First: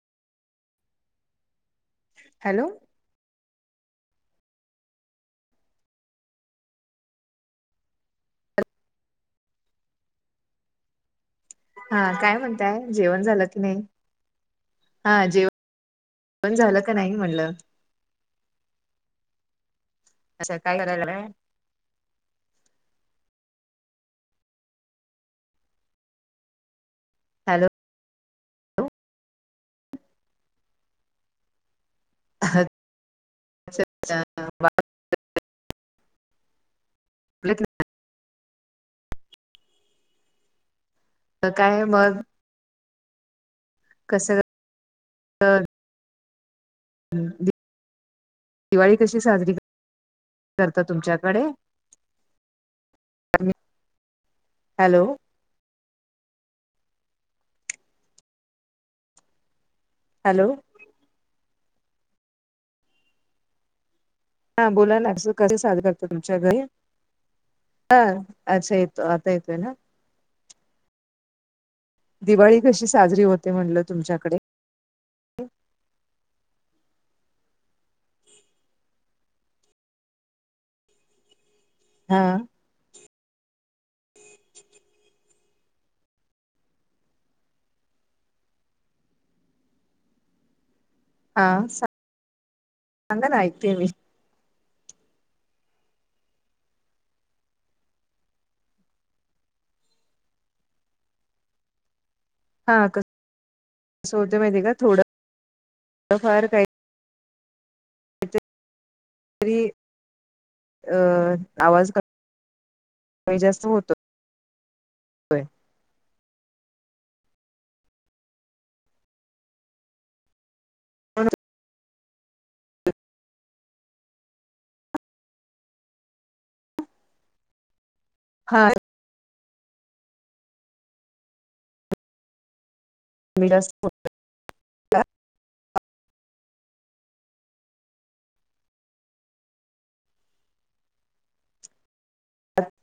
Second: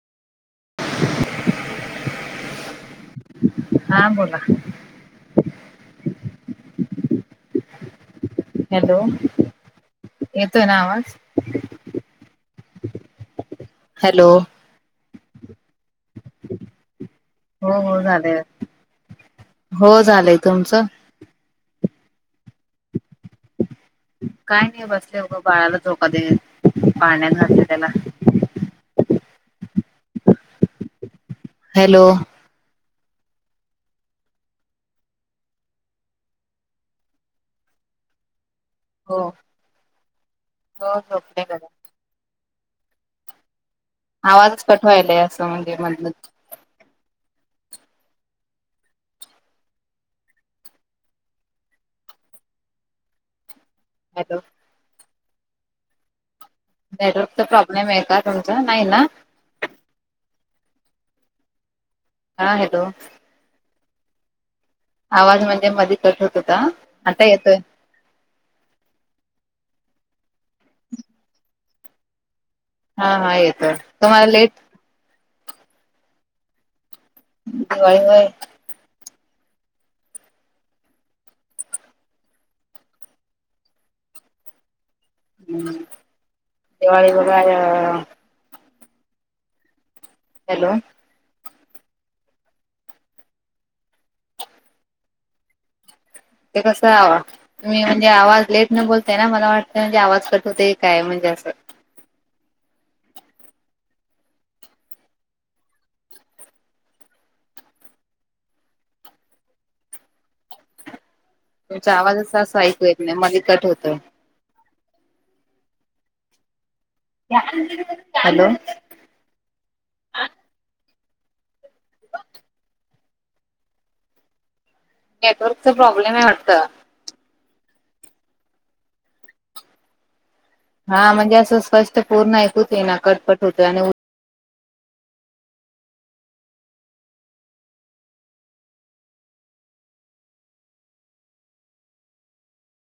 [unintelligible] Hello हा बोला hello येतोय ना आवाज हा काय म्हणताय जेवण झालं की नाय. हॅलो हा जेव [inaudible] ण झालं का नाही म्हणलं हो हो झाले. हो झालंय अच्छा काय तुमचं करायला लागलाय काय नाय बसले बघा बाळाला झोका देत पाळण्यात घातल हॅलो त्याला हॅलो [inaudible] [inaudible] हो हो झोप त काय मग कसं आवाज कट व्हायलाय असं म्हणजे मधनच [unintelligible] दिवाळी कशी साजरी करता तुमच्याकडे [unintelligible] हॅलो हॅलो नेटवर्कचा प्रॉब्लेम आहे का तुमचा नाही ना हॅलो हा हॅलो ह बोला ना आवाज कसे म्हणजे साद मधी करता कट होत तुमच्या होता घरी आता येतोय हा अच्छा येतो आता येतोय ना दिवाळी कशी हा साजरी हा होते येतोय म्हणलं तुम्हाला तुमच्याकडे लेट दिवाळी व्हय हा [inaudible] हम्म दिवाळी वगार हॅलो हा सांग -सांगा ना ऐकते मी ते कसं आवा तुम्ही म्हणजे आवाज लेट न बोलताय ना मला वाटतंय म्हणजे आवाज कट होतय क काय म्हणजे असं हा क [inaudible] सं होतय माहिती का थोडं [inaudible] फार काही [inaudible] री अ आवाज तुमचा आवाजच असं ऐकू येत नाय मधी जास्त कट होतो. होतोय हॅलो नेटवर्कच प्रॉब्लेम आहे वाटतं. हा. हा म्हणजे असं स्पष्ट पूर्ण ऐकूच येना कटपट कमी होत जास्त आणि